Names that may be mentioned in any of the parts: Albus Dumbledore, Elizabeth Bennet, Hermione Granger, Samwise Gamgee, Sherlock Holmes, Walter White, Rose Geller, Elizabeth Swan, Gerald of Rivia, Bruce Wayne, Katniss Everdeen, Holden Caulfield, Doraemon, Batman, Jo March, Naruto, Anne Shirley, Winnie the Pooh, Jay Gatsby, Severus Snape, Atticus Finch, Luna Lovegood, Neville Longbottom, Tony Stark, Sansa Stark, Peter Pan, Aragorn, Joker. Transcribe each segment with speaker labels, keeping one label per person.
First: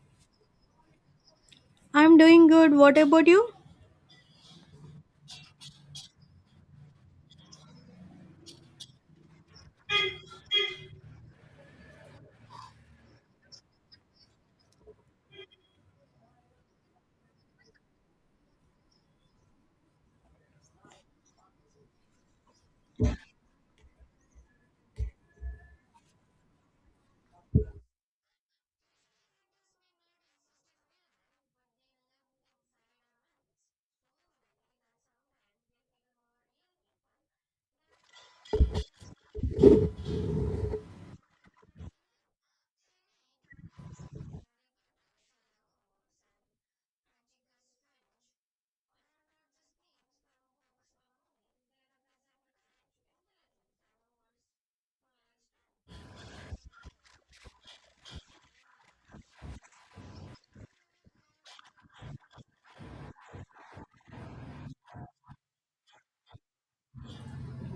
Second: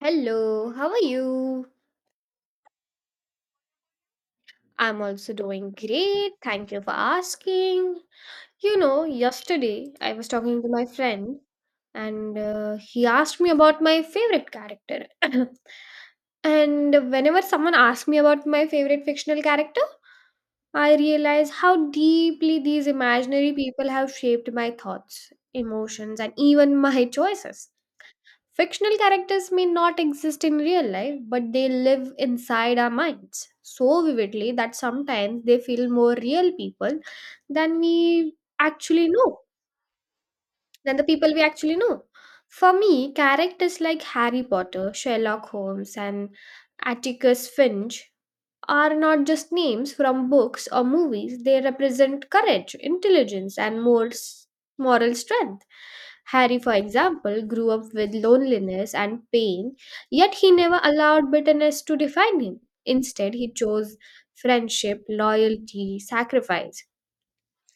Speaker 1: Hello, how are you?
Speaker 2: I'm doing good. What about you?
Speaker 1: I'm also doing great. Thank you for asking. You know, yesterday I was talking to my friend and he asked me about my favorite character. And whenever someone asks me about my favorite fictional character, I realize how deeply these imaginary people have shaped my thoughts, emotions, and even my choices. Fictional characters may not exist in real life, but they live inside our minds so vividly that sometimes they feel more real people than we actually know, than the people we actually know. For me, characters like Harry Potter, Sherlock Holmes, and Atticus Finch are not just names from books or movies, they represent courage, intelligence, and morals, moral strength. Harry, for example, grew up with loneliness and pain, yet he never allowed bitterness to define him. Instead, he chose friendship, loyalty, sacrifice.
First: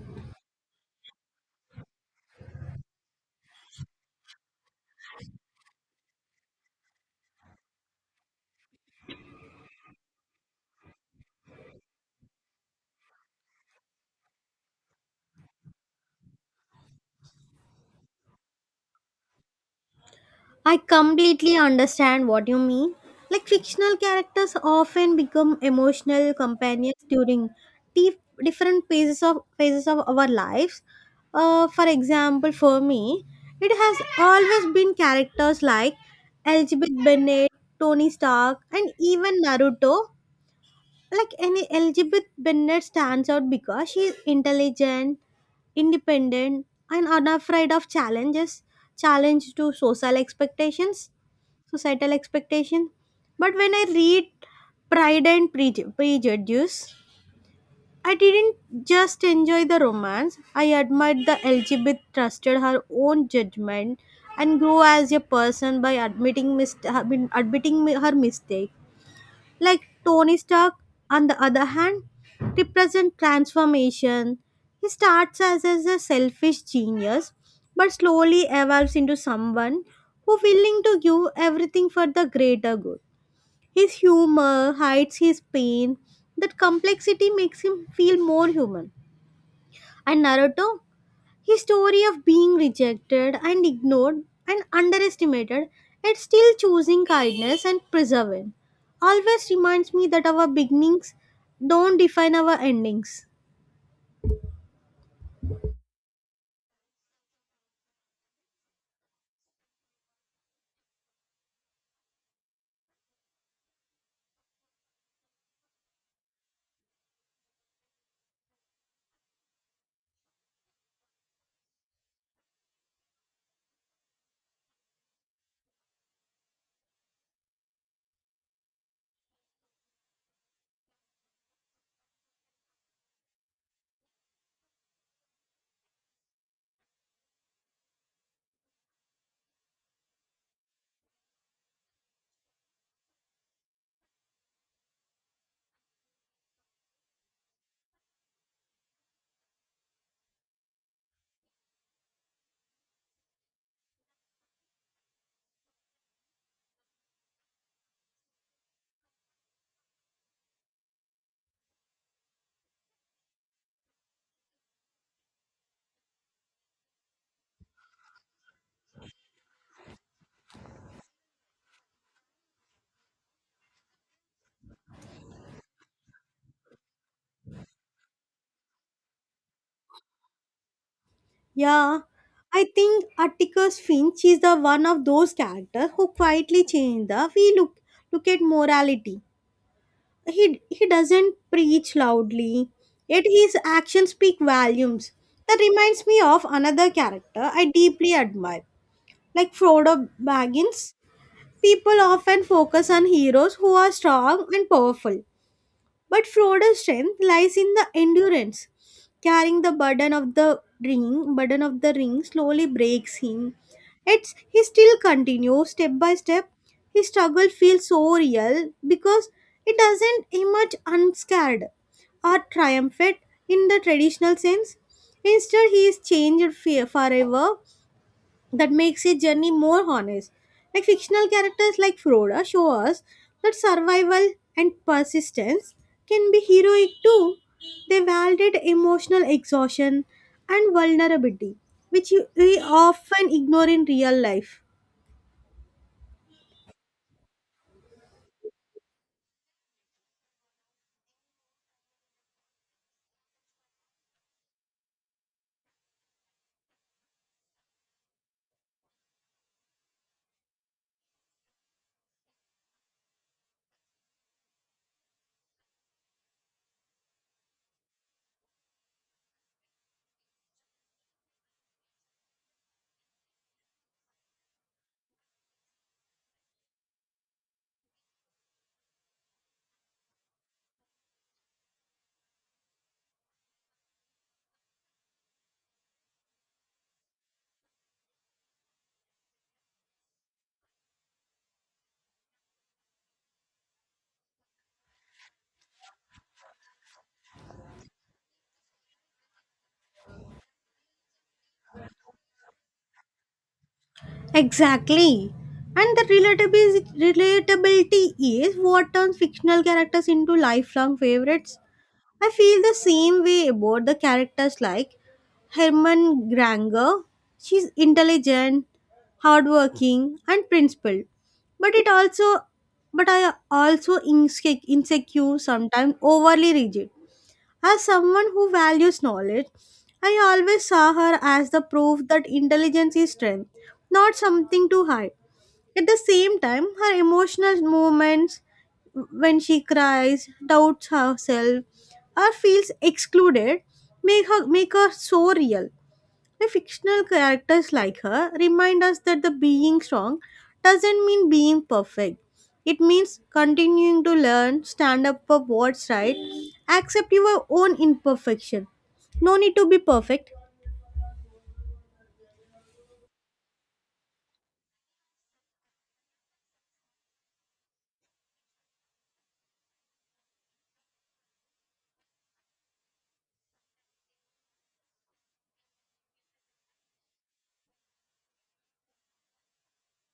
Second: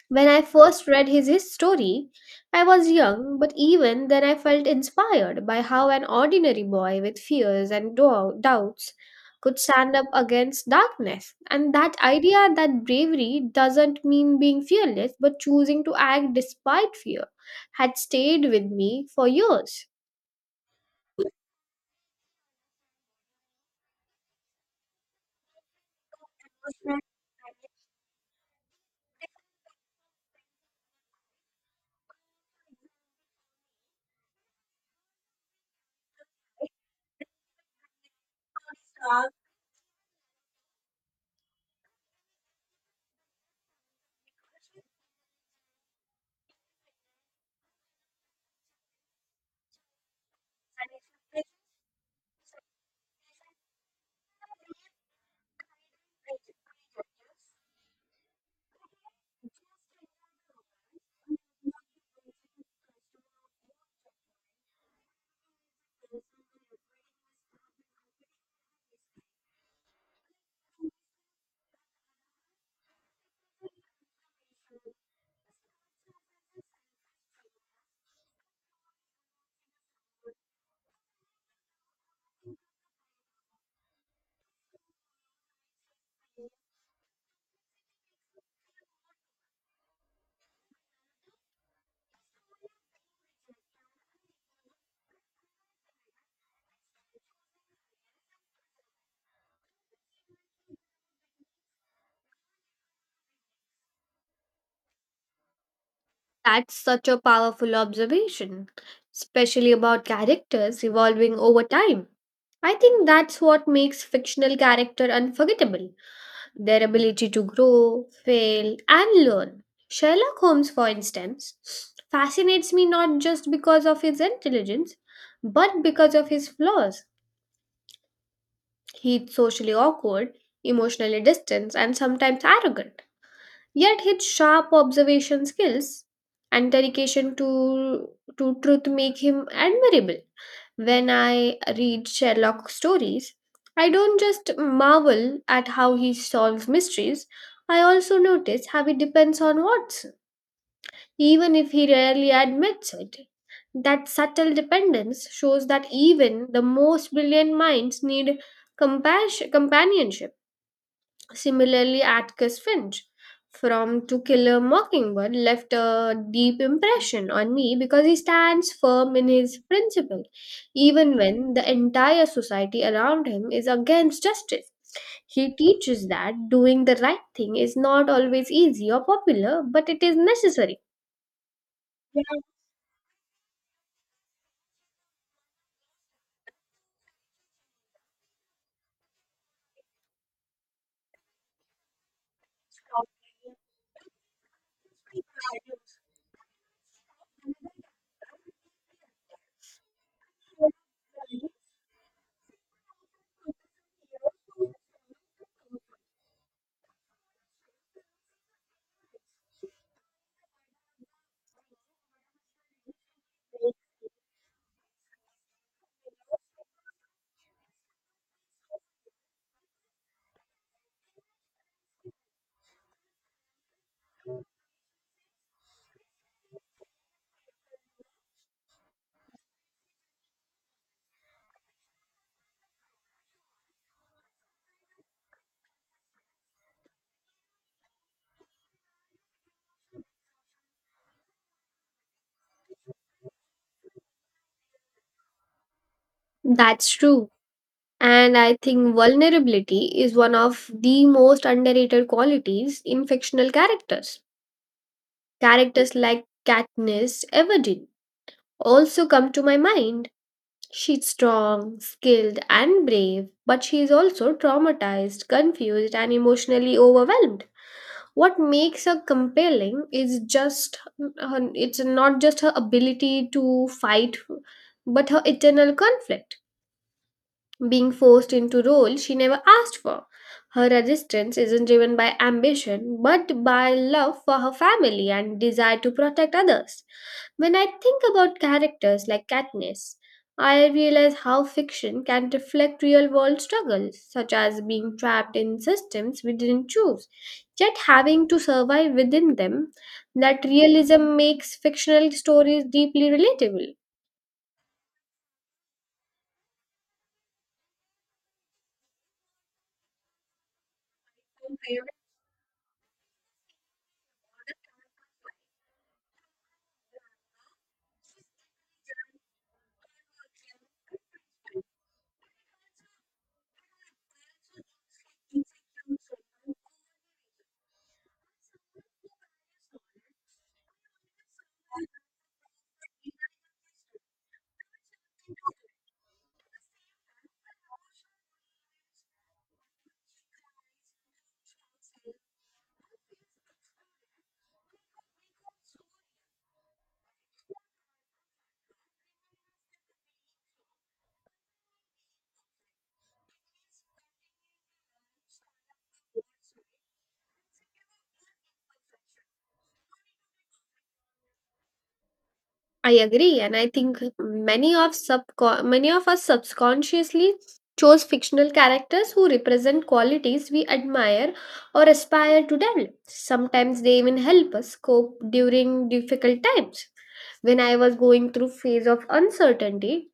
Speaker 1: When I first read his story, I was young, but even then I felt inspired by how an ordinary boy with fears and doubts could stand up against darkness. And that idea, that bravery doesn't mean being fearless, but choosing to act despite fear, had stayed with me for years.
Speaker 2: I completely understand what you mean. Like fictional characters often become emotional companions during dif- different phases of our lives. For example, for me, it has always been characters like Elizabeth Bennet, Tony Stark, and even Naruto. Like any, elizabeth bennett stands out because she is intelligent, independent, and unafraid of challenge to social expectations societal expectation. But when I read pride and prejudice, I didn't just enjoy the romance. I admired the elizabeth trusted her own judgment and grew as a person by admitting her mistake. Like Tony Stark, on the other hand, represent transformation. He starts as a selfish genius, but slowly evolves into someone who willing to give everything for the greater good. His humor hides his pain. That complexity makes him feel more human. And Naruto? His story of being rejected and ignored and underestimated, yet still choosing kindness and perseverance, always reminds me that our beginnings don't define our endings.
Speaker 1: That's such a powerful observation, especially about characters evolving over time. I think that's what makes fictional character unforgettable, their ability to grow, fail, and learn. Sherlock Holmes, for instance, fascinates me not just because of his intelligence, but because of his flaws. He's socially awkward, emotionally distant, and sometimes arrogant. Yet his sharp observation skills and to truth make him admirable. When I read Sherlock stories, I don't just marvel at how he solves mysteries, I also notice how he depends on Watson, even if he rarely admits it. That subtle dependence shows that even the most brilliant minds need compassion, companionship. Similarly, Atticus Finch from To Kill a Mockingbird left a deep impression on me because he stands firm in his principle, even when the entire society around him is against justice. He teaches that doing the right thing is not always easy or popular, but it is necessary.
Speaker 2: Yeah, I think Atticus Finch is the one of those characters who quietly changed the we look at morality. He doesn't preach loudly, yet his actions speak volumes. That reminds me of another character I deeply admire. Like Frodo Baggins, people often focus on heroes who are strong and powerful. But Frodo's strength lies in the endurance. Carrying the burden of the ring slowly breaks him. It's he still continues step by step. His struggle feels so real because it doesn't emerge unscared or triumphant in the traditional sense. Instead, he is changed forever, that makes a journey more honest. Like fictional characters like Froda show us that survival and persistence can be heroic too. They validate emotional exhaustion and vulnerability, which we often ignore in real life.
Speaker 1: That's true. And I think vulnerability is one of the most underrated qualities in fictional characters. Characters like Katniss Everdeen also come to my mind. She's strong, skilled, and brave, but she is also traumatized, confused, and emotionally overwhelmed. What makes her compelling is it's not just her ability to fight, but her eternal conflict. Being forced into roles she never asked for. Her resistance isn't driven by ambition but by love for her family and desire to protect others. When I think about characters like Katniss, I realize how fiction can reflect real world struggles, such as being trapped in systems we didn't choose, yet having to survive within them. That realism makes fictional stories deeply relatable.
Speaker 2: Exactly. And the relatability is what turns fictional characters into lifelong favorites. I feel the same way about the characters like Herman Granger. She's intelligent, hardworking, and principled. But it also, but I also insecure, sometimes overly rigid. As someone who values knowledge, I always saw her as the proof that intelligence is strength, not something to hide. At the same time, her emotional moments, when she cries, doubts herself, or feels excluded, make her so real. The fictional characters like her remind us that the being strong doesn't mean being perfect. It means continuing to learn, stand up for what's right, accept your own imperfection. No need to be perfect.
Speaker 1: I agree, and I think many of us subconsciously chose fictional characters who represent qualities we admire or aspire to develop. Sometimes they even help us cope during difficult times. When I was going through phase of uncertainty,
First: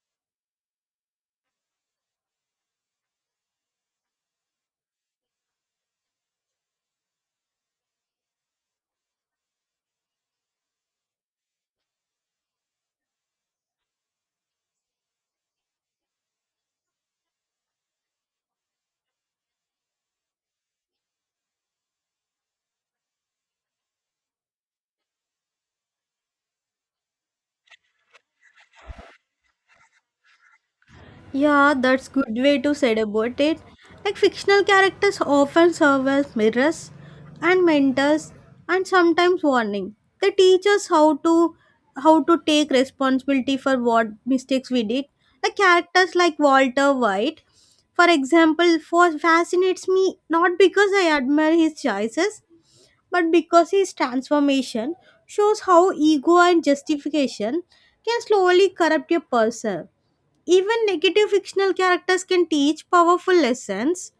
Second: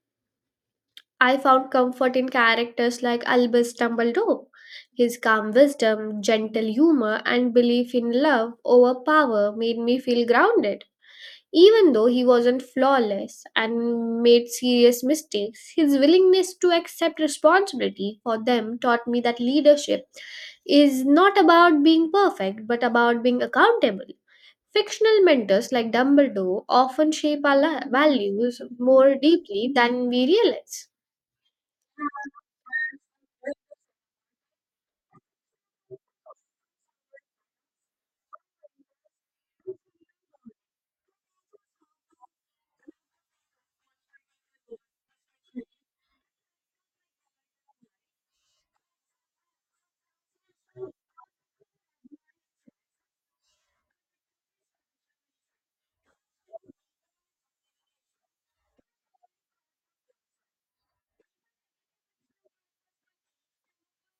Speaker 1: I found comfort in characters like Albus Dumbledore. His calm wisdom, gentle humor, and belief in love over power made me feel grounded. Even though he wasn't flawless and made serious mistakes, his willingness to accept responsibility for them taught me that leadership is not about being perfect but about being accountable. Fictional mentors like Dumbledore often shape our values more deeply than we realize.
Speaker 2: Yeah, that's good way to say about it. Like fictional characters often serve as mirrors and mentors and sometimes warning. They teach us how to take responsibility for what mistakes we did. Like characters like Walter White, for example, for fascinates me not because I admire his choices, but because his transformation shows how ego and justification can slowly corrupt a person. Even negative fictional characters can teach powerful lessons.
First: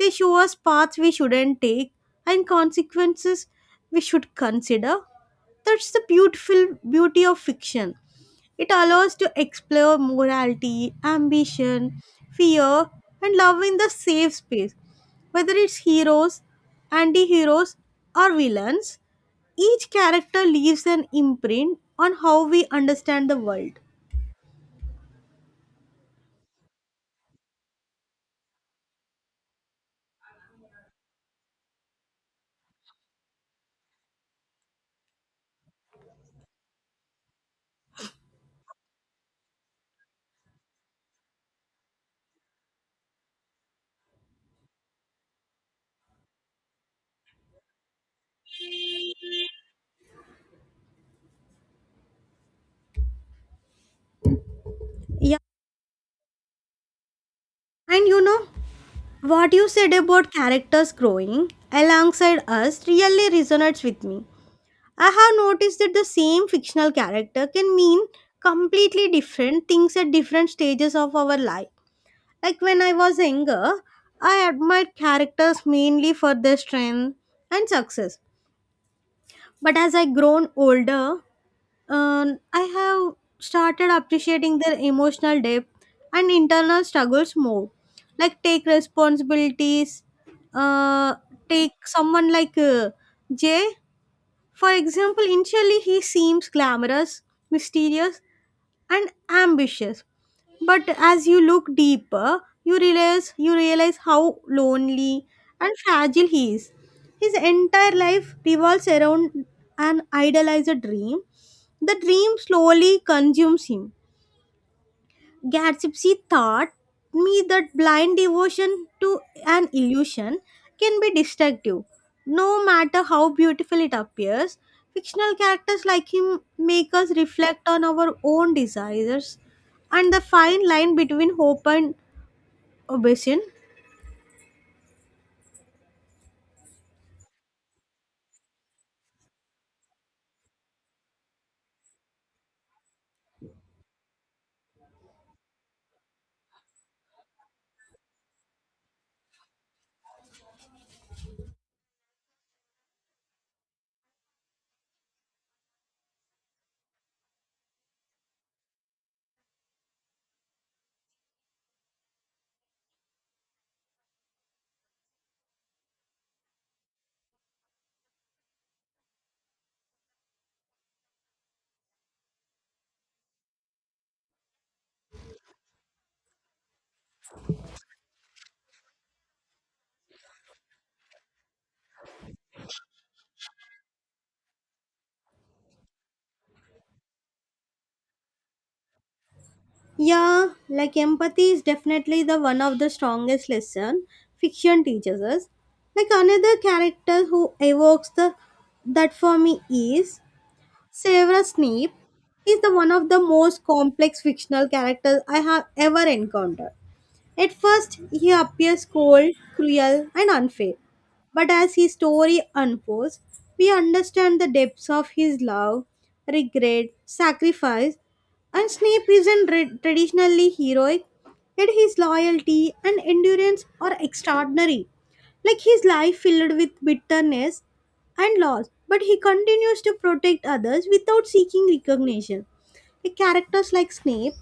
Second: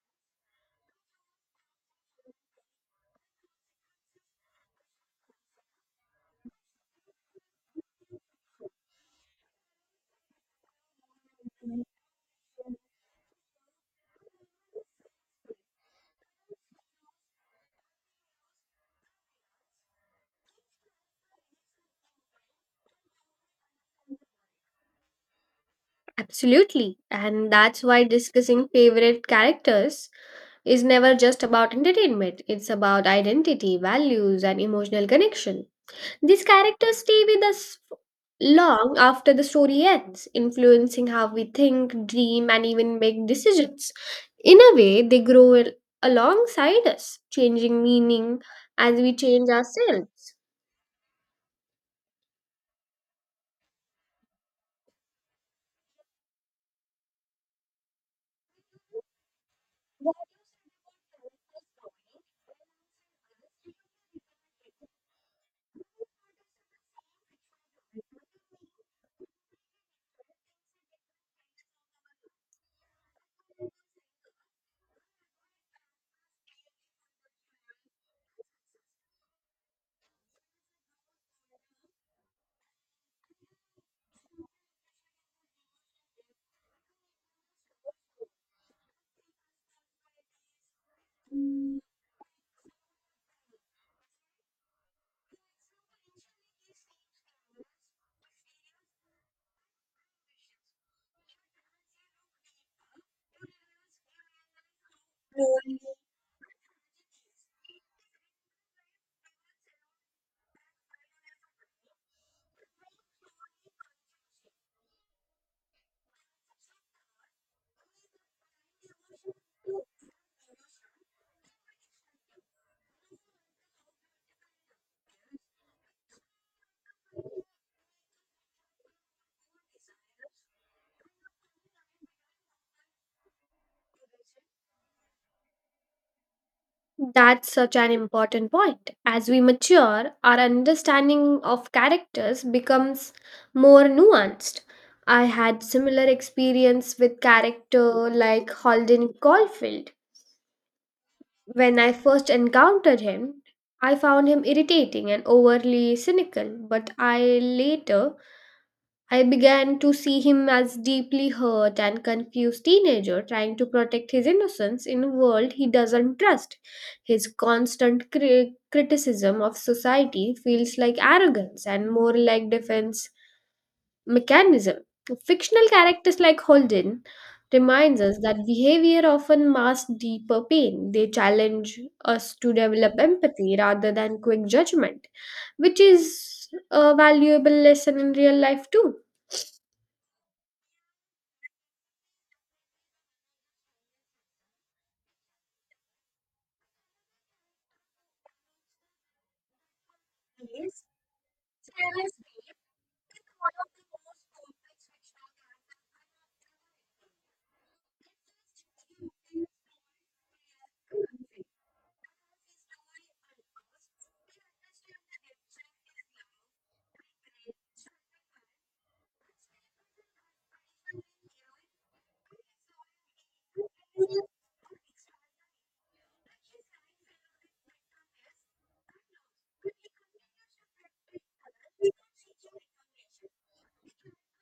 Speaker 2: They show us paths we shouldn't take and consequences we should consider. That's the beautiful beauty of fiction. It allows to explore morality, ambition, fear, and love in the safe space. Whether it's heroes, anti-heroes, or villains, each character leaves an imprint on how we understand the world.
Speaker 1: Absolutely, and that's why discussing favorite characters is never just about entertainment, it's about identity, values, and emotional connection. These characters stay with us long after the story ends, influencing how we think, dream, and even make decisions. In a way, they alongside us, changing meaning as we change ourselves.
Speaker 2: Yeah, and you know, what you said about characters growing alongside us really resonates with me. I have noticed that the same fictional character can mean completely different things at different stages of our life. Like when I was younger, I admired characters mainly for their strength and success. But as I grown older, I have started appreciating their emotional depth and internal struggles more. Like take responsibilities. Uh, Take someone like Jay, for example. Initially, he seems glamorous, mysterious, and ambitious, but as you look deeper, you realize how lonely and fragile he is. His entire life revolves around an idealized dream. The dream slowly consumes him. Gatsby taught me that blind devotion to an illusion can be destructive. No matter how beautiful it appears, fictional characters like him make us reflect on our own desires and the fine line between hope and ambition.
Speaker 1: That's such an important point. As we mature, our understanding of characters becomes more nuanced. I had similar experience with character like Holden Caulfield. When I first encountered him, I found him irritating and overly cynical, but I later I began to see him as deeply hurt and confused teenager trying to protect his innocence in a world he doesn't trust. His criticism of society feels like arrogance and more like defense mechanism. Fictional characters like Holden reminds us that behavior often masks deeper pain. They challenge us to develop empathy rather than quick judgment, which is a valuable lesson in real life too.
Speaker 2: Yeah, like empathy is definitely the one of the strongest lesson fiction teaches us. Like another character who evokes the that for me is Severus Snape. Is the one of the most complex fictional characters I have ever encountered. At first, he appears cold, cruel, and unfair. But as his story unfolds, we understand the depths of his love, regret, sacrifice, and Snape isn't traditionally heroic, yet his loyalty and endurance are extraordinary. Like his life filled with bitterness and loss, but he continues to protect others without seeking recognition. Like characters like Snape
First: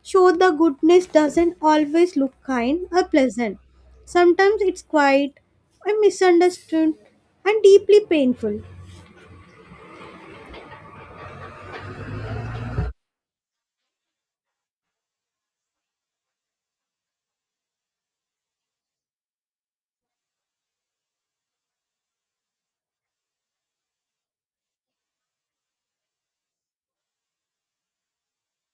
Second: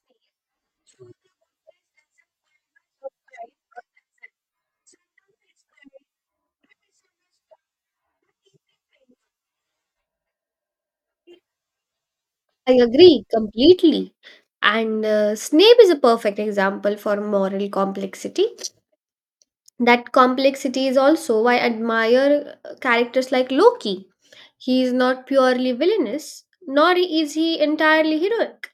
Speaker 2: show the goodness doesn't always look kind or pleasant. Sometimes it's quiet and misunderstood and deeply painful.
Speaker 1: I agree completely. And Snape is a perfect example for moral complexity. That complexity is also why I admire characters like Loki. He is not purely villainous, nor is he entirely heroic.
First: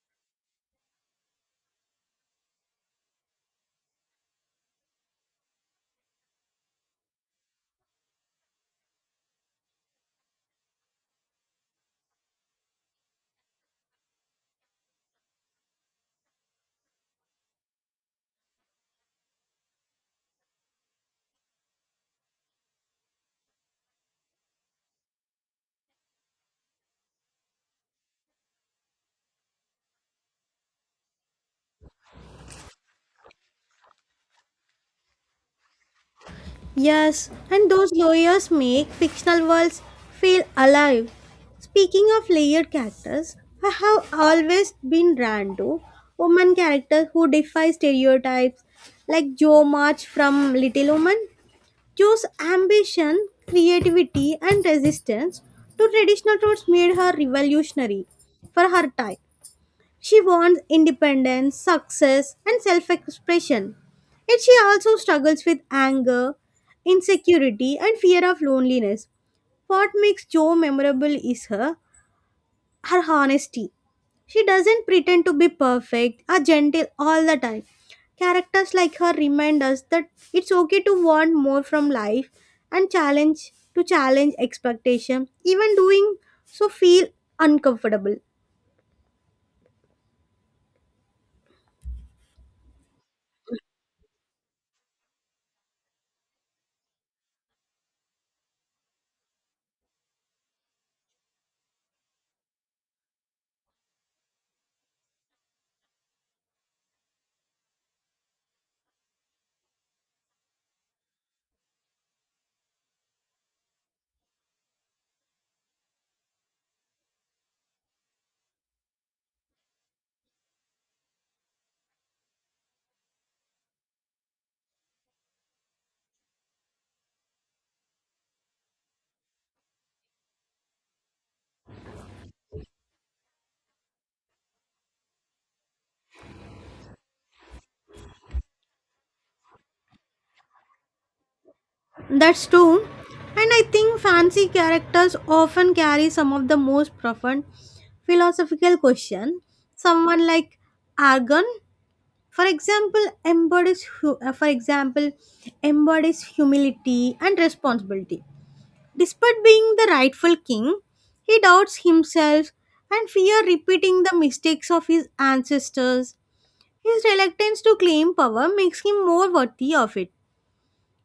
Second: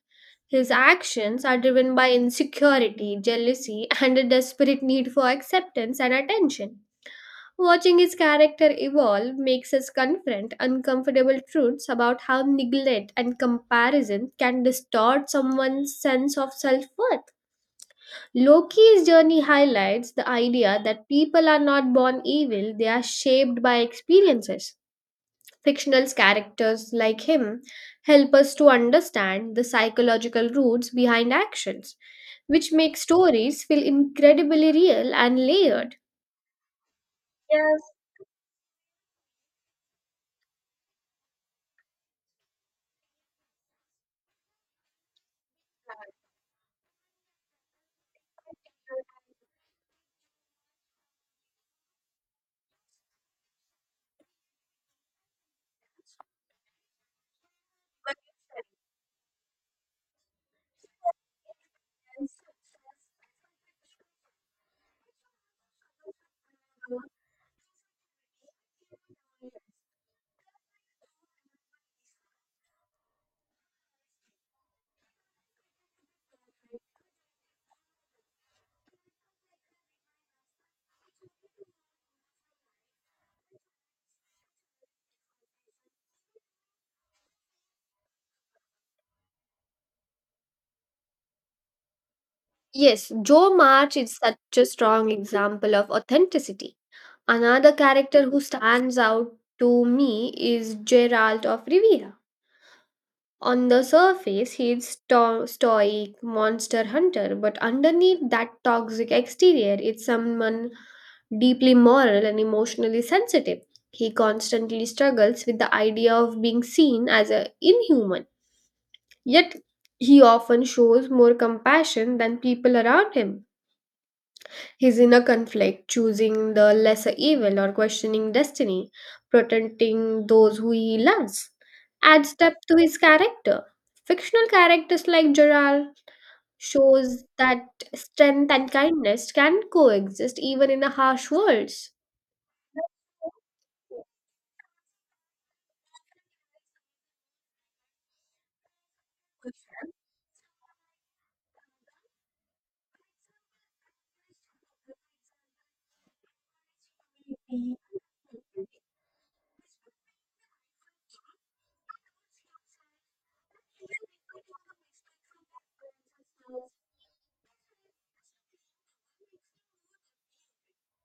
Speaker 1: His actions are driven by insecurity, jealousy, and a desperate need for acceptance and attention. Watching his character evolve makes us confront uncomfortable truths about how neglect and comparison can distort someone's sense of self worth. Loki's journey highlights the idea that people are not born evil, they are shaped by experiences. Fictional characters like him help us to understand the psychological roots behind actions, which make stories feel incredibly real and layered.
Speaker 2: Yes, and
Speaker 1: Yes.
Speaker 2: those lawyers make fictional worlds feel alive. Speaking of layered characters, I have always been drawn to woman characters who defy stereotypes, like Jo March from Little Woman. Cho's ambition, creativity, and resistance to traditional routes made her revolutionary for her time. She wants independence, success, and self expression. Yet she also struggles with anger, insecurity, and fear of loneliness. What makes Jo memorable is her honesty. She doesn't pretend to be perfect or gentle all the time. Characters like her remind us that it's okay to want more from life and challenge expectation, even doing so feel uncomfortable.
Speaker 1: Yes, Joe March is such a strong example of authenticity. Another character who stands out to me is Gerald of Rivia. On the surface, he's stoic monster hunter, but underneath that toxic exterior, it's someone deeply moral and emotionally sensitive. He constantly struggles with the idea of being seen as a inhuman, yet he often shows more compassion than people around him. He's in a conflict, choosing the lesser evil or questioning destiny, protecting those who he loves. Adds depth to his character. Fictional characters like Gerald shows that strength and kindness can coexist even in a harsh world.
Speaker 2: That's true. And I think fancy characters often carry some of the most profound philosophical questions. Someone like Argon, for example, embodies hu- for example embodies humility and responsibility. Despite being the rightful king, he doubts himself and fear repeating the mistakes of his ancestors. His reluctance to claim power makes him more worthy of it.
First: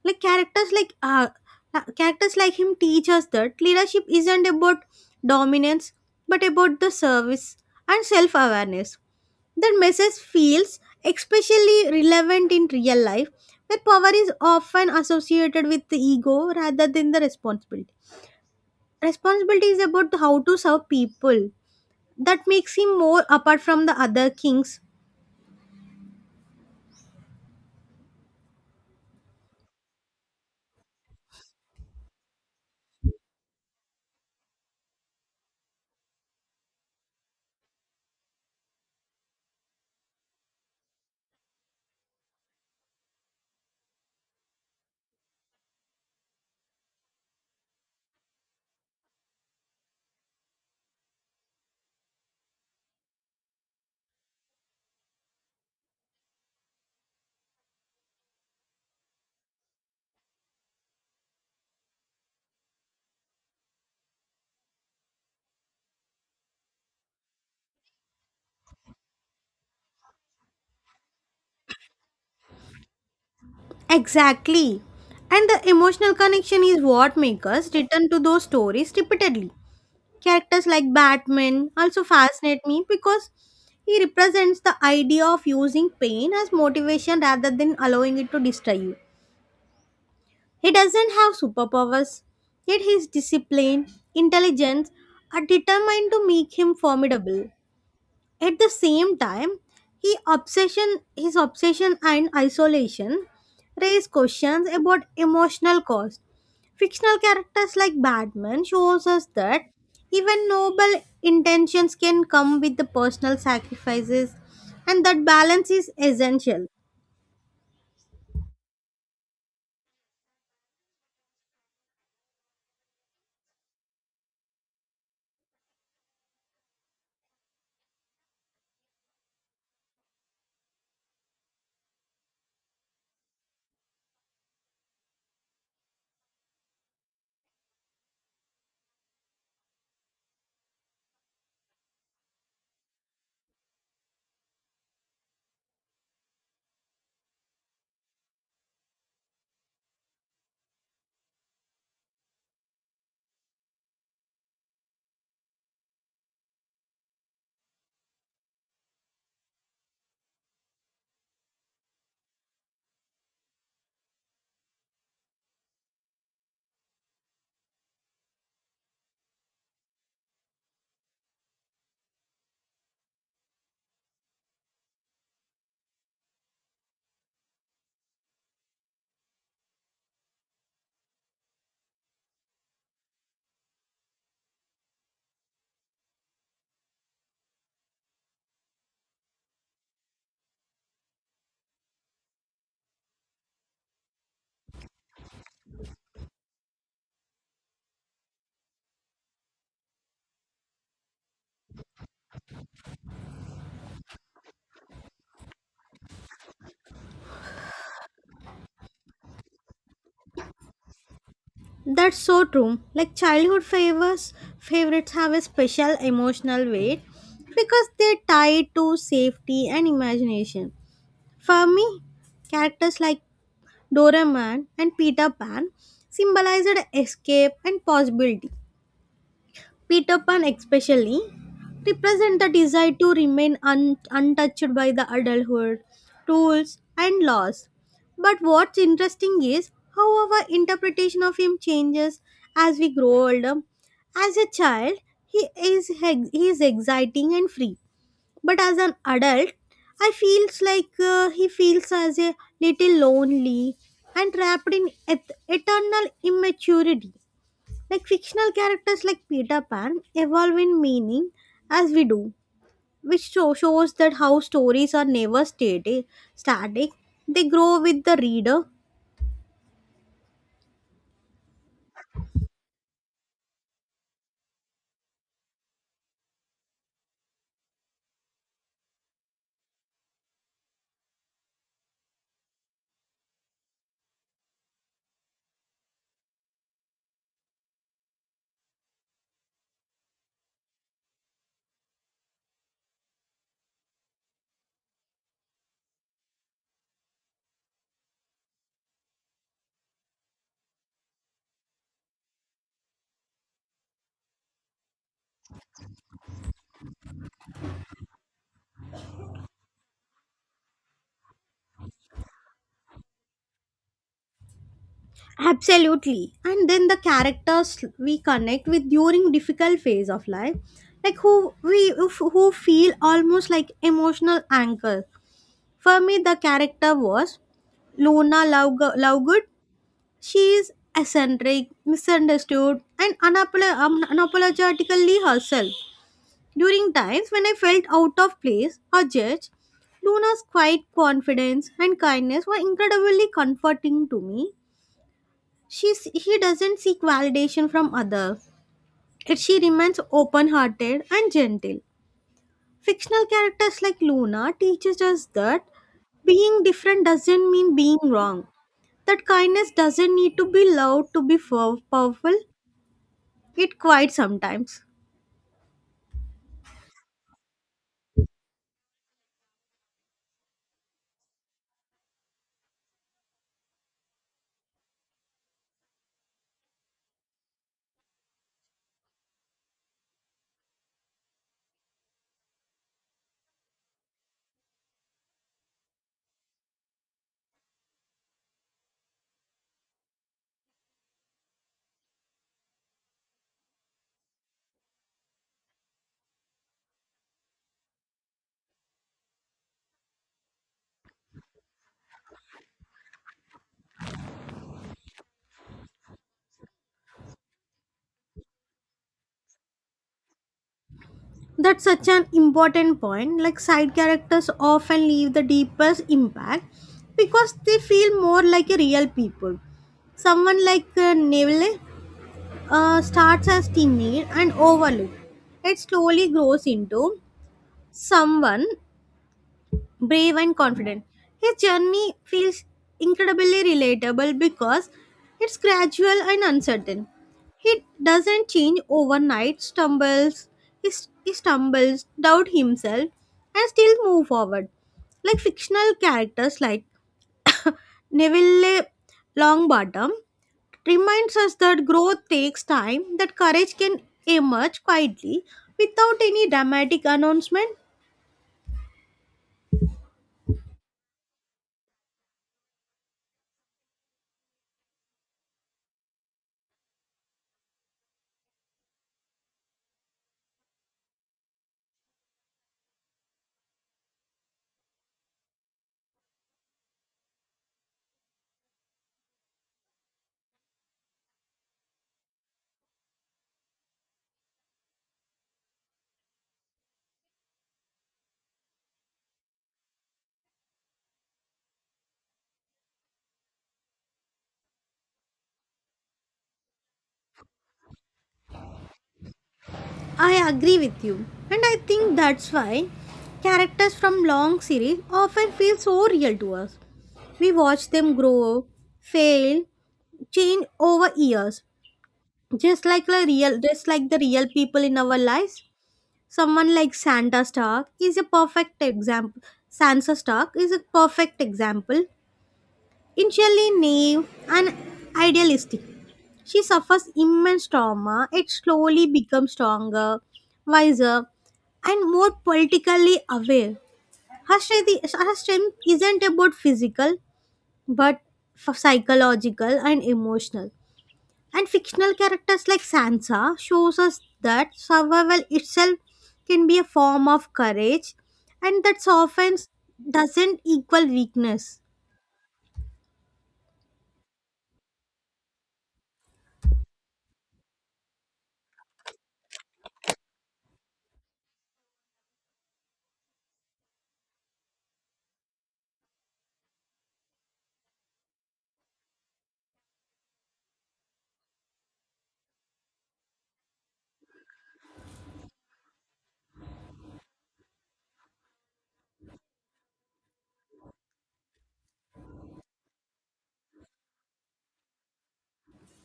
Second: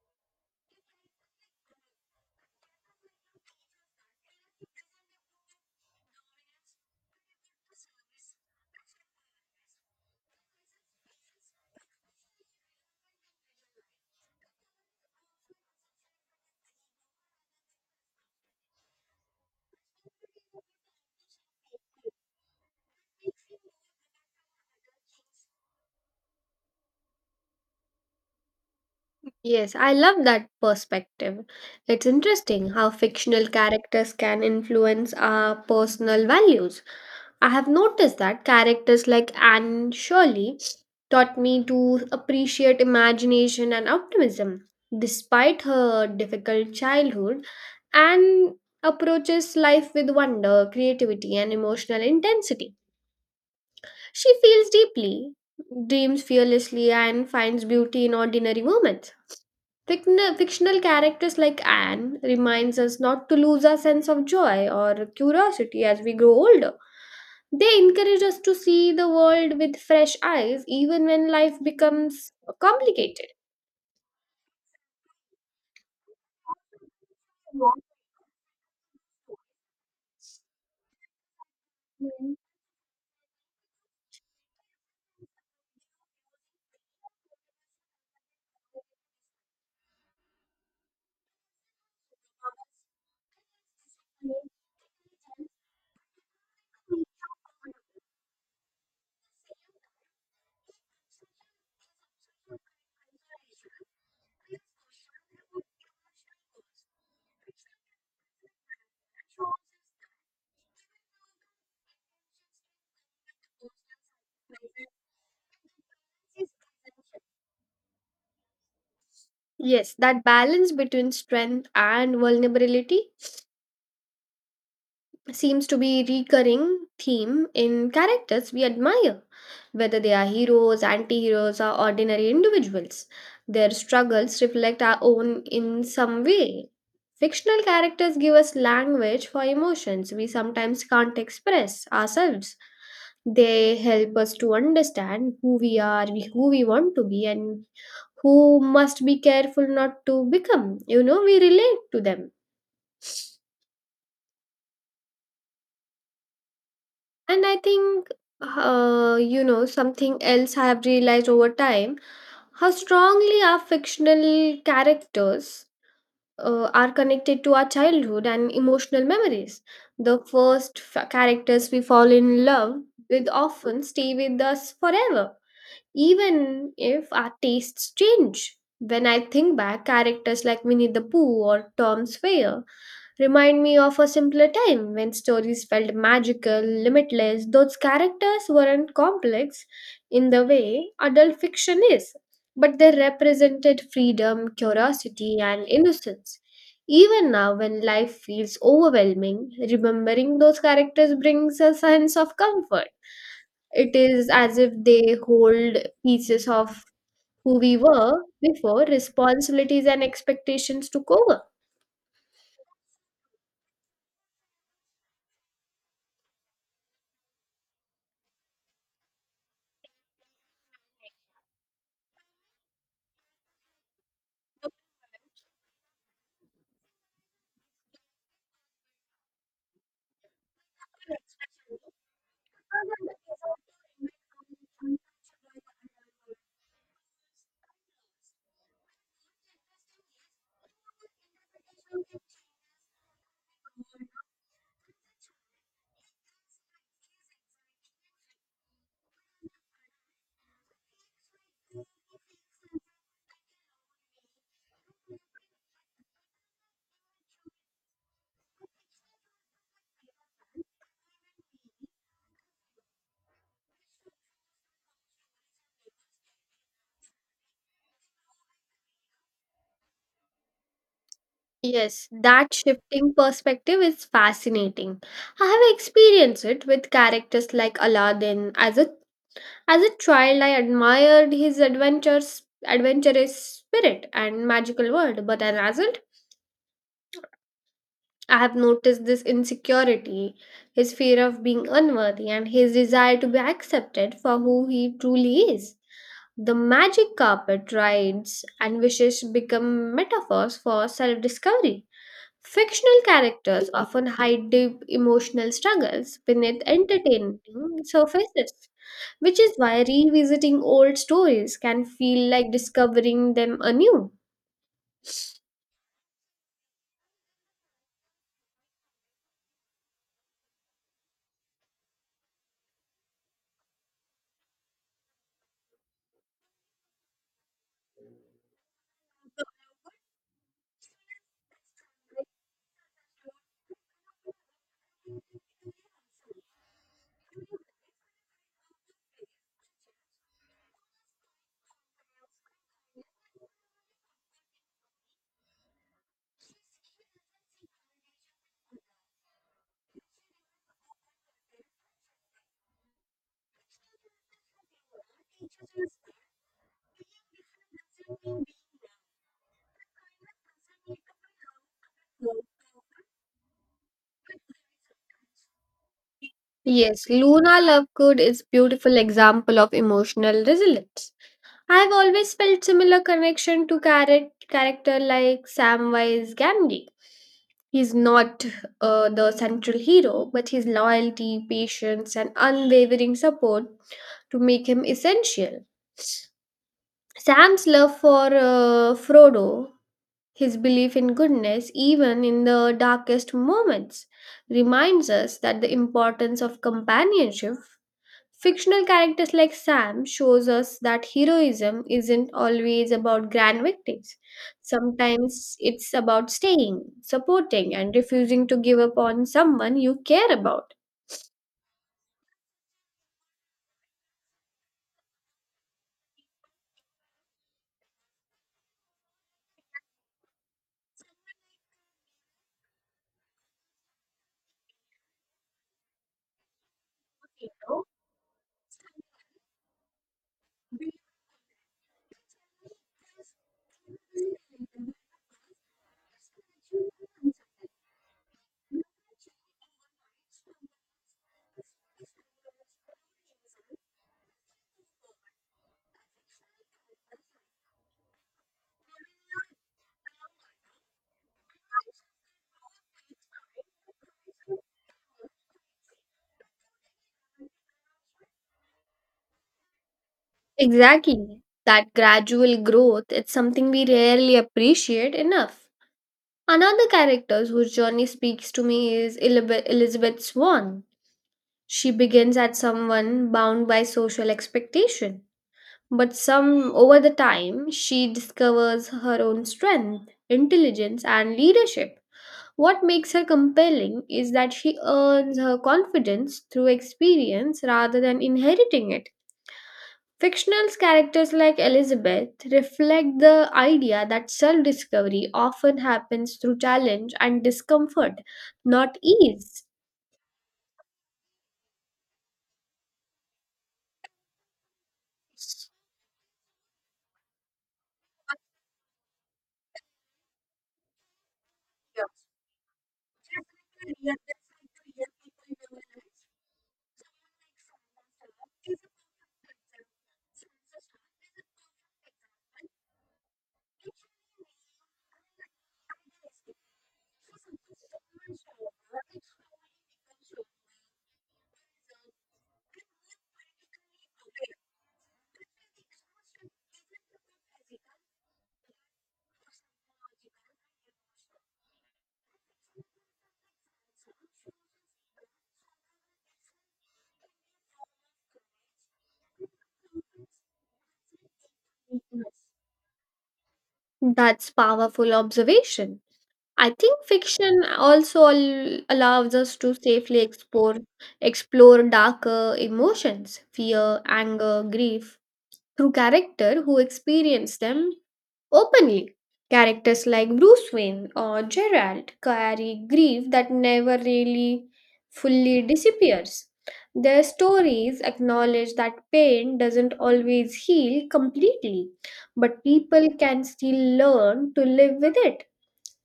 Speaker 2: Like characters like him teach us that leadership isn't about dominance, but about the service and self-awareness. That message feels especially relevant in real life, where power is often associated with the ego rather than the responsibility. Responsibility is about how to serve people. That makes him more apart from the other kings.
Speaker 1: Yes, I love that perspective. It's interesting how fictional characters can influence our personal values. I have noticed that characters like Anne Shirley taught me to appreciate imagination and optimism. Despite her difficult childhood, Anne approaches life with wonder, creativity, and emotional intensity. She feels deeply, dreams fearlessly, and finds beauty in ordinary moments. Fictional characters like Anne reminds us not to lose our sense of joy or curiosity as we grow older. They encourage us to see the world with fresh eyes, even when life becomes complicated.
Speaker 2: Exactly. And the emotional connection is what makes us return to those stories repeatedly. Characters like Batman also fascinate me because he represents the idea of using pain as motivation rather than allowing it to destroy you. He doesn't have superpowers, yet his discipline, intelligence are determined to make him formidable. At the same time, his obsession and isolation raise questions about emotional cost. Fictional characters like Batman shows us that even noble intentions can come with the personal sacrifices and that balance is essential.
Speaker 1: Yes, that balance between strength and vulnerability seems to be recurring theme in characters we admire, whether they are heroes, anti-heroes, or ordinary individuals. Their struggles reflect our own in some way. Fictional characters give us language for emotions we sometimes can't express ourselves. They help us to understand who we are, who we want to be, and who must be careful not to become, you know, we relate to them. And I think, something else I have realized over time, how strongly our fictional characters are connected to our childhood and emotional memories. The characters we fall in love with often stay with us forever, even if our tastes change. When I think back, characters like Winnie the Pooh or Tom Sawyer remind me of a simpler time when stories felt magical, limitless. Those characters weren't complex in the way adult fiction is, but they represented freedom, curiosity, and innocence. Even now, when life feels overwhelming, remembering those characters brings a sense of comfort. It is as if they hold pieces of who we were before responsibilities and expectations took over.
Speaker 2: That's so true. Like favorites have a special emotional weight because they're tied to safety and imagination. For me, characters like Doraemon and Peter Pan symbolized escape and possibility. Peter Pan especially represent the desire to remain untouched by the adulthood, rules and laws. But what's interesting is how our interpretation of him changes as we grow older. As a child, he is exciting and free. But as an adult, I feels like he feels as a little lonely and trapped in eternal immaturity. Like fictional characters like Peter Pan evolve in meaning as we do, which shows that how stories are never static. They grow with the reader.
Speaker 1: Yes, that shifting perspective is fascinating. I have experienced it with characters like Aladdin. As a child, I admired adventurous spirit and magical world, but as an adult, I have noticed this insecurity, his fear of being unworthy, and his desire to be accepted for who he truly is. The magic carpet rides and wishes become metaphors for self discovery. Fictional characters often hide deep emotional struggles beneath entertaining surfaces, which is why revisiting old stories can feel like discovering them anew.
Speaker 2: Absolutely. And then the characters we connect with during difficult phase of life, like who we who feel almost like emotional anchor. For me, the character was Luna Lovegood. She is eccentric, misunderstood, and unapologetically herself. During times when I felt out of place or judged, Luna's quiet confidence and kindness were incredibly comforting to me. She doesn't seek validation from others, yet she remains open hearted and gentle. Fictional characters like Luna teaches us that being different doesn't mean being wrong. That kindness doesn't need to be loud to be powerful. It quite sometimes.
Speaker 1: Yes, Luna Lovegood is beautiful example of emotional resilience. I've always felt similar connection to character like Samwise Gamgee. He's not the central hero, but his loyalty, patience, and unwavering support to make him essential. Sam's love for Frodo, his belief in goodness even in the darkest moments, reminds us that the importance of companionship. Fictional characters like Sam shows us that heroism isn't always about grand victories. Sometimes it's about staying, supporting, and refusing to give up on someone you care about.
Speaker 2: That's such an important point. Like side characters often leave the deepest impact because they feel more like a real people. Someone like Neville starts as timid and overlooked. It slowly grows into someone brave and confident. His journey feels incredibly relatable because it's gradual and uncertain. He doesn't change overnight, stumbles, he stumbles, doubt himself, and still move forward. Like fictional characters like Neville Longbottom reminds us that growth takes time, that courage can emerge quietly without any dramatic announcement.
Speaker 1: Exactly. That gradual growth, it's something we rarely appreciate enough. Another character whose journey speaks to me is Elizabeth Swan. She begins as someone bound by social expectation. But some over the time, she discovers her own strength, intelligence, and leadership. What makes her compelling is that she earns her confidence through experience rather than inheriting it. Fictional characters like Elizabeth reflect the idea that self discovery often happens through challenge and discomfort, not ease.
Speaker 2: I agree with you, and I think that's why characters from long series often feel so real to us. We watch them grow, fail, change over years, just like the real people in our lives. Someone like Santa Stark is a perfect example. Sansa Stark is a perfect example, initially naive and idealistic, she suffers immense trauma, yet slowly becomes stronger, wiser, and more politically aware. Her strength isn't about physical, but psychological and emotional. And fictional characters like Sansa shows us that survival itself can be a form of courage, and that often doesn't equal weakness.
Speaker 1: That's powerful observation. I think fiction also allows us to safely explore explore darker emotions, fear, anger, grief, through character who experience them openly. Characters like Bruce Wayne or Gerald carry grief that never really fully disappears. Their stories acknowledge that pain doesn't always heal completely, but people can still learn to live with it.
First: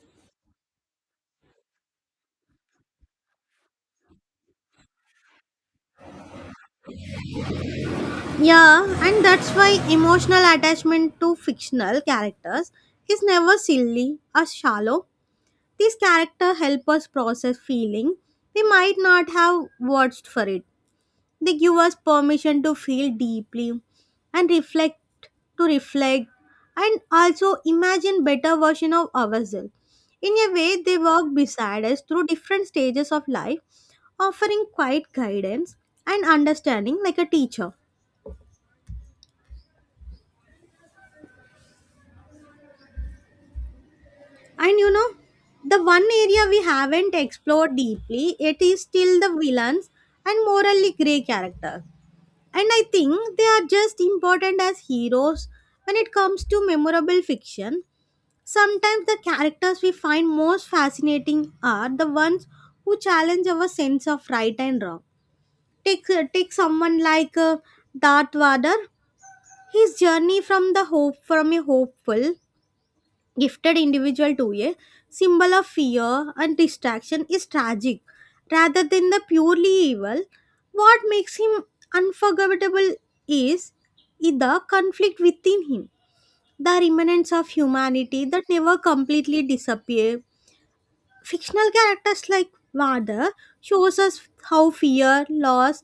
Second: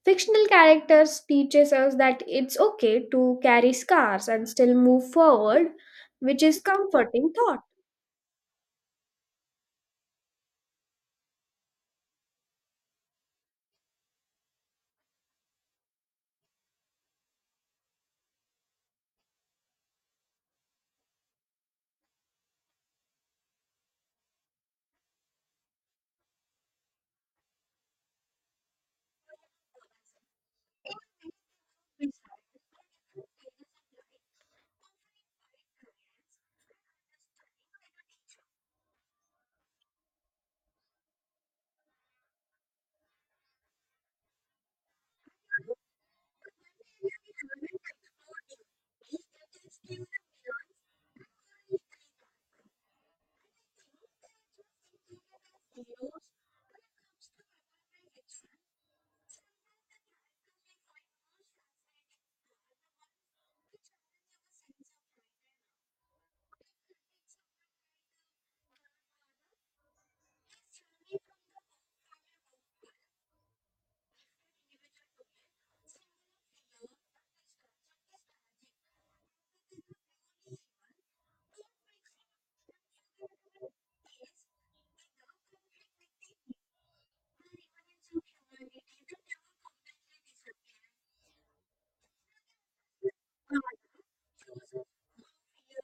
Speaker 1: Fictional characters teaches us that it's okay to carry scars and still move forward, which is comforting thought.
Speaker 2: Yeah, and that's why emotional attachment to fictional characters is never silly or shallow. These characters help us process feeling we might not have words for it. They give us permission to feel deeply and reflect and also imagine better version of ourselves. In a way, they walk beside us through different stages of life, offering quiet guidance and understanding like a teacher. And you know, the one area we haven't explored deeply, it is still the villains and morally grey characters. And I think they are just important as heroes when it comes to memorable fiction. Sometimes the characters we find most fascinating are the ones who challenge our sense of right and wrong. Take, Take someone like Darth Vader. His journey from the hope from a hopeful gifted individual to a symbol of fear and distraction is tragic rather than the purely evil. What makes him unforgettable is the conflict within him, the remnants of humanity that never completely disappear. Fictional characters like Vardar shows us how fear, loss,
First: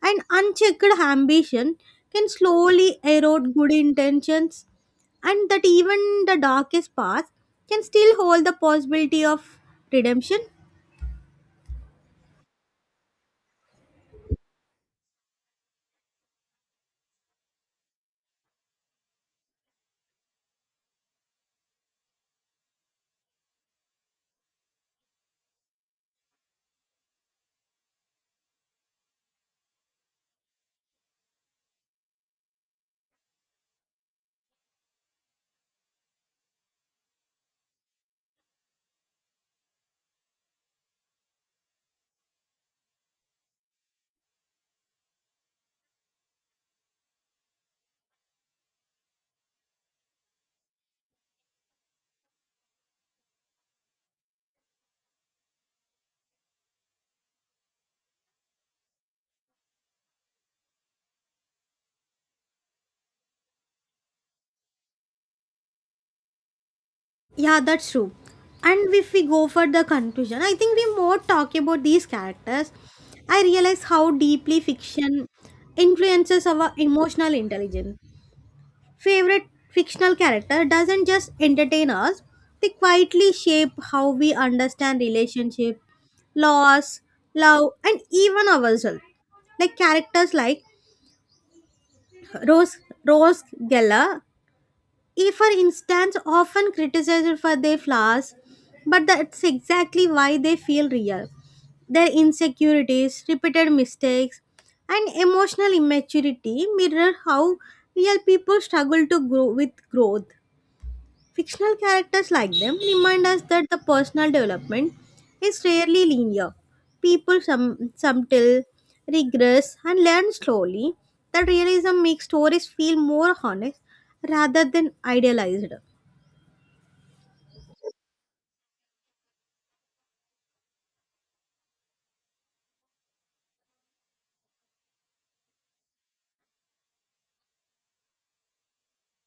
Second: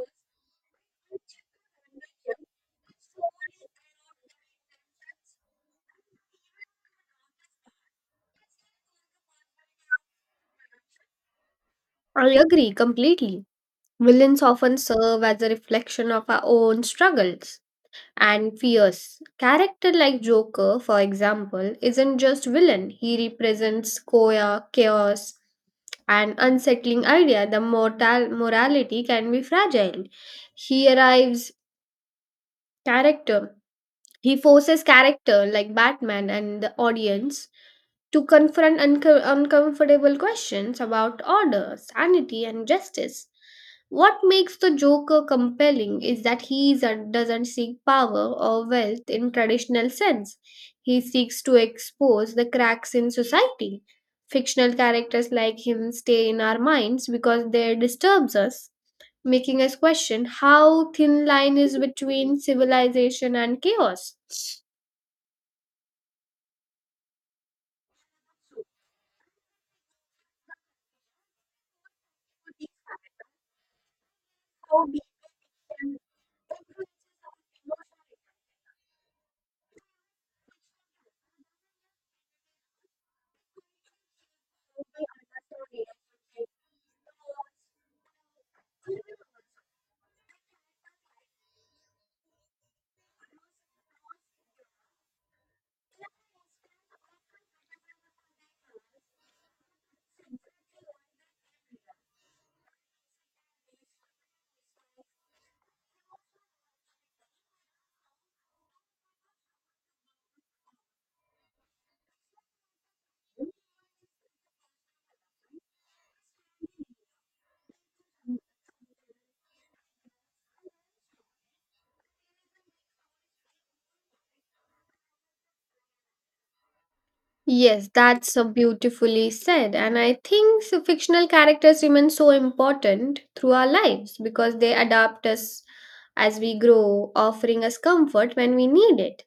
Speaker 2: and unchecked ambition can slowly erode good intentions, and that even the darkest path can still hold the possibility of redemption.
Speaker 1: I agree completely. Villains often serve as a reflection of our own struggles and fears. Character like Joker, for example, isn't just villain. He represents choir, chaos, and unsettling idea. The mortal morality can be fragile. He arrives character. He forces character like Batman and the audience to confront uncomfortable questions about order, sanity, and justice. What makes the Joker compelling is that he is doesn't seek power or wealth in traditional sense. He seeks to expose the cracks in society. Fictional characters like him stay in our minds because they disturbs us, making us question how thin line is between civilization and chaos.
Speaker 2: Yeah, that's true. And if we go for the conclusion, I think we more talk about these characters. I realize how deeply fiction influences our emotional intelligence. Favorite fictional character doesn't just entertain us, they quietly shape how we understand relationship, loss, love, and even ourselves. Like characters like Rose Rose Geller, if for instance often criticized for their flaws, but that's exactly why they feel real. Their insecurities, repeated mistakes, and emotional immaturity mirror how real people struggle to grow with growth. Fictional characters like them remind us that the personal development is rarely linear. People some subtle, regress, and learn slowly. That realism makes stories feel more honest rather than idealized.
Speaker 1: Yes, that's so beautifully said. And I think so fictional characters remain so important through our lives because they adapt us as we grow, offering us comfort when we need it.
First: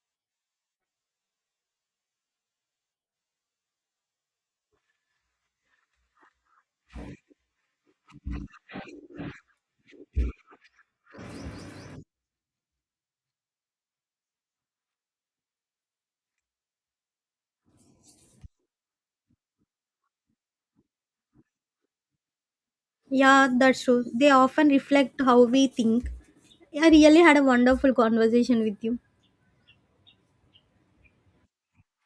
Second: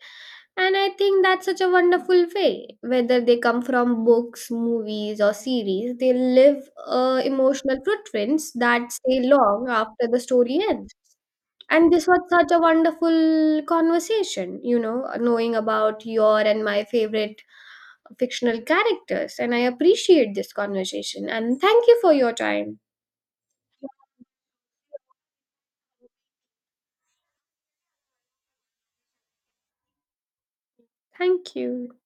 Speaker 1: And I think that's such a wonderful way. Whether they come from books, movies, or series, they leave emotional footprints that stay long after the story ends. And this was such a wonderful conversation, you know, knowing about your and my favorite fictional characters. And I appreciate this conversation. And thank you for your time.
Speaker 2: Yeah, that's true. They often reflect how we think. I really had a wonderful conversation with you.
Speaker 1: Thank you.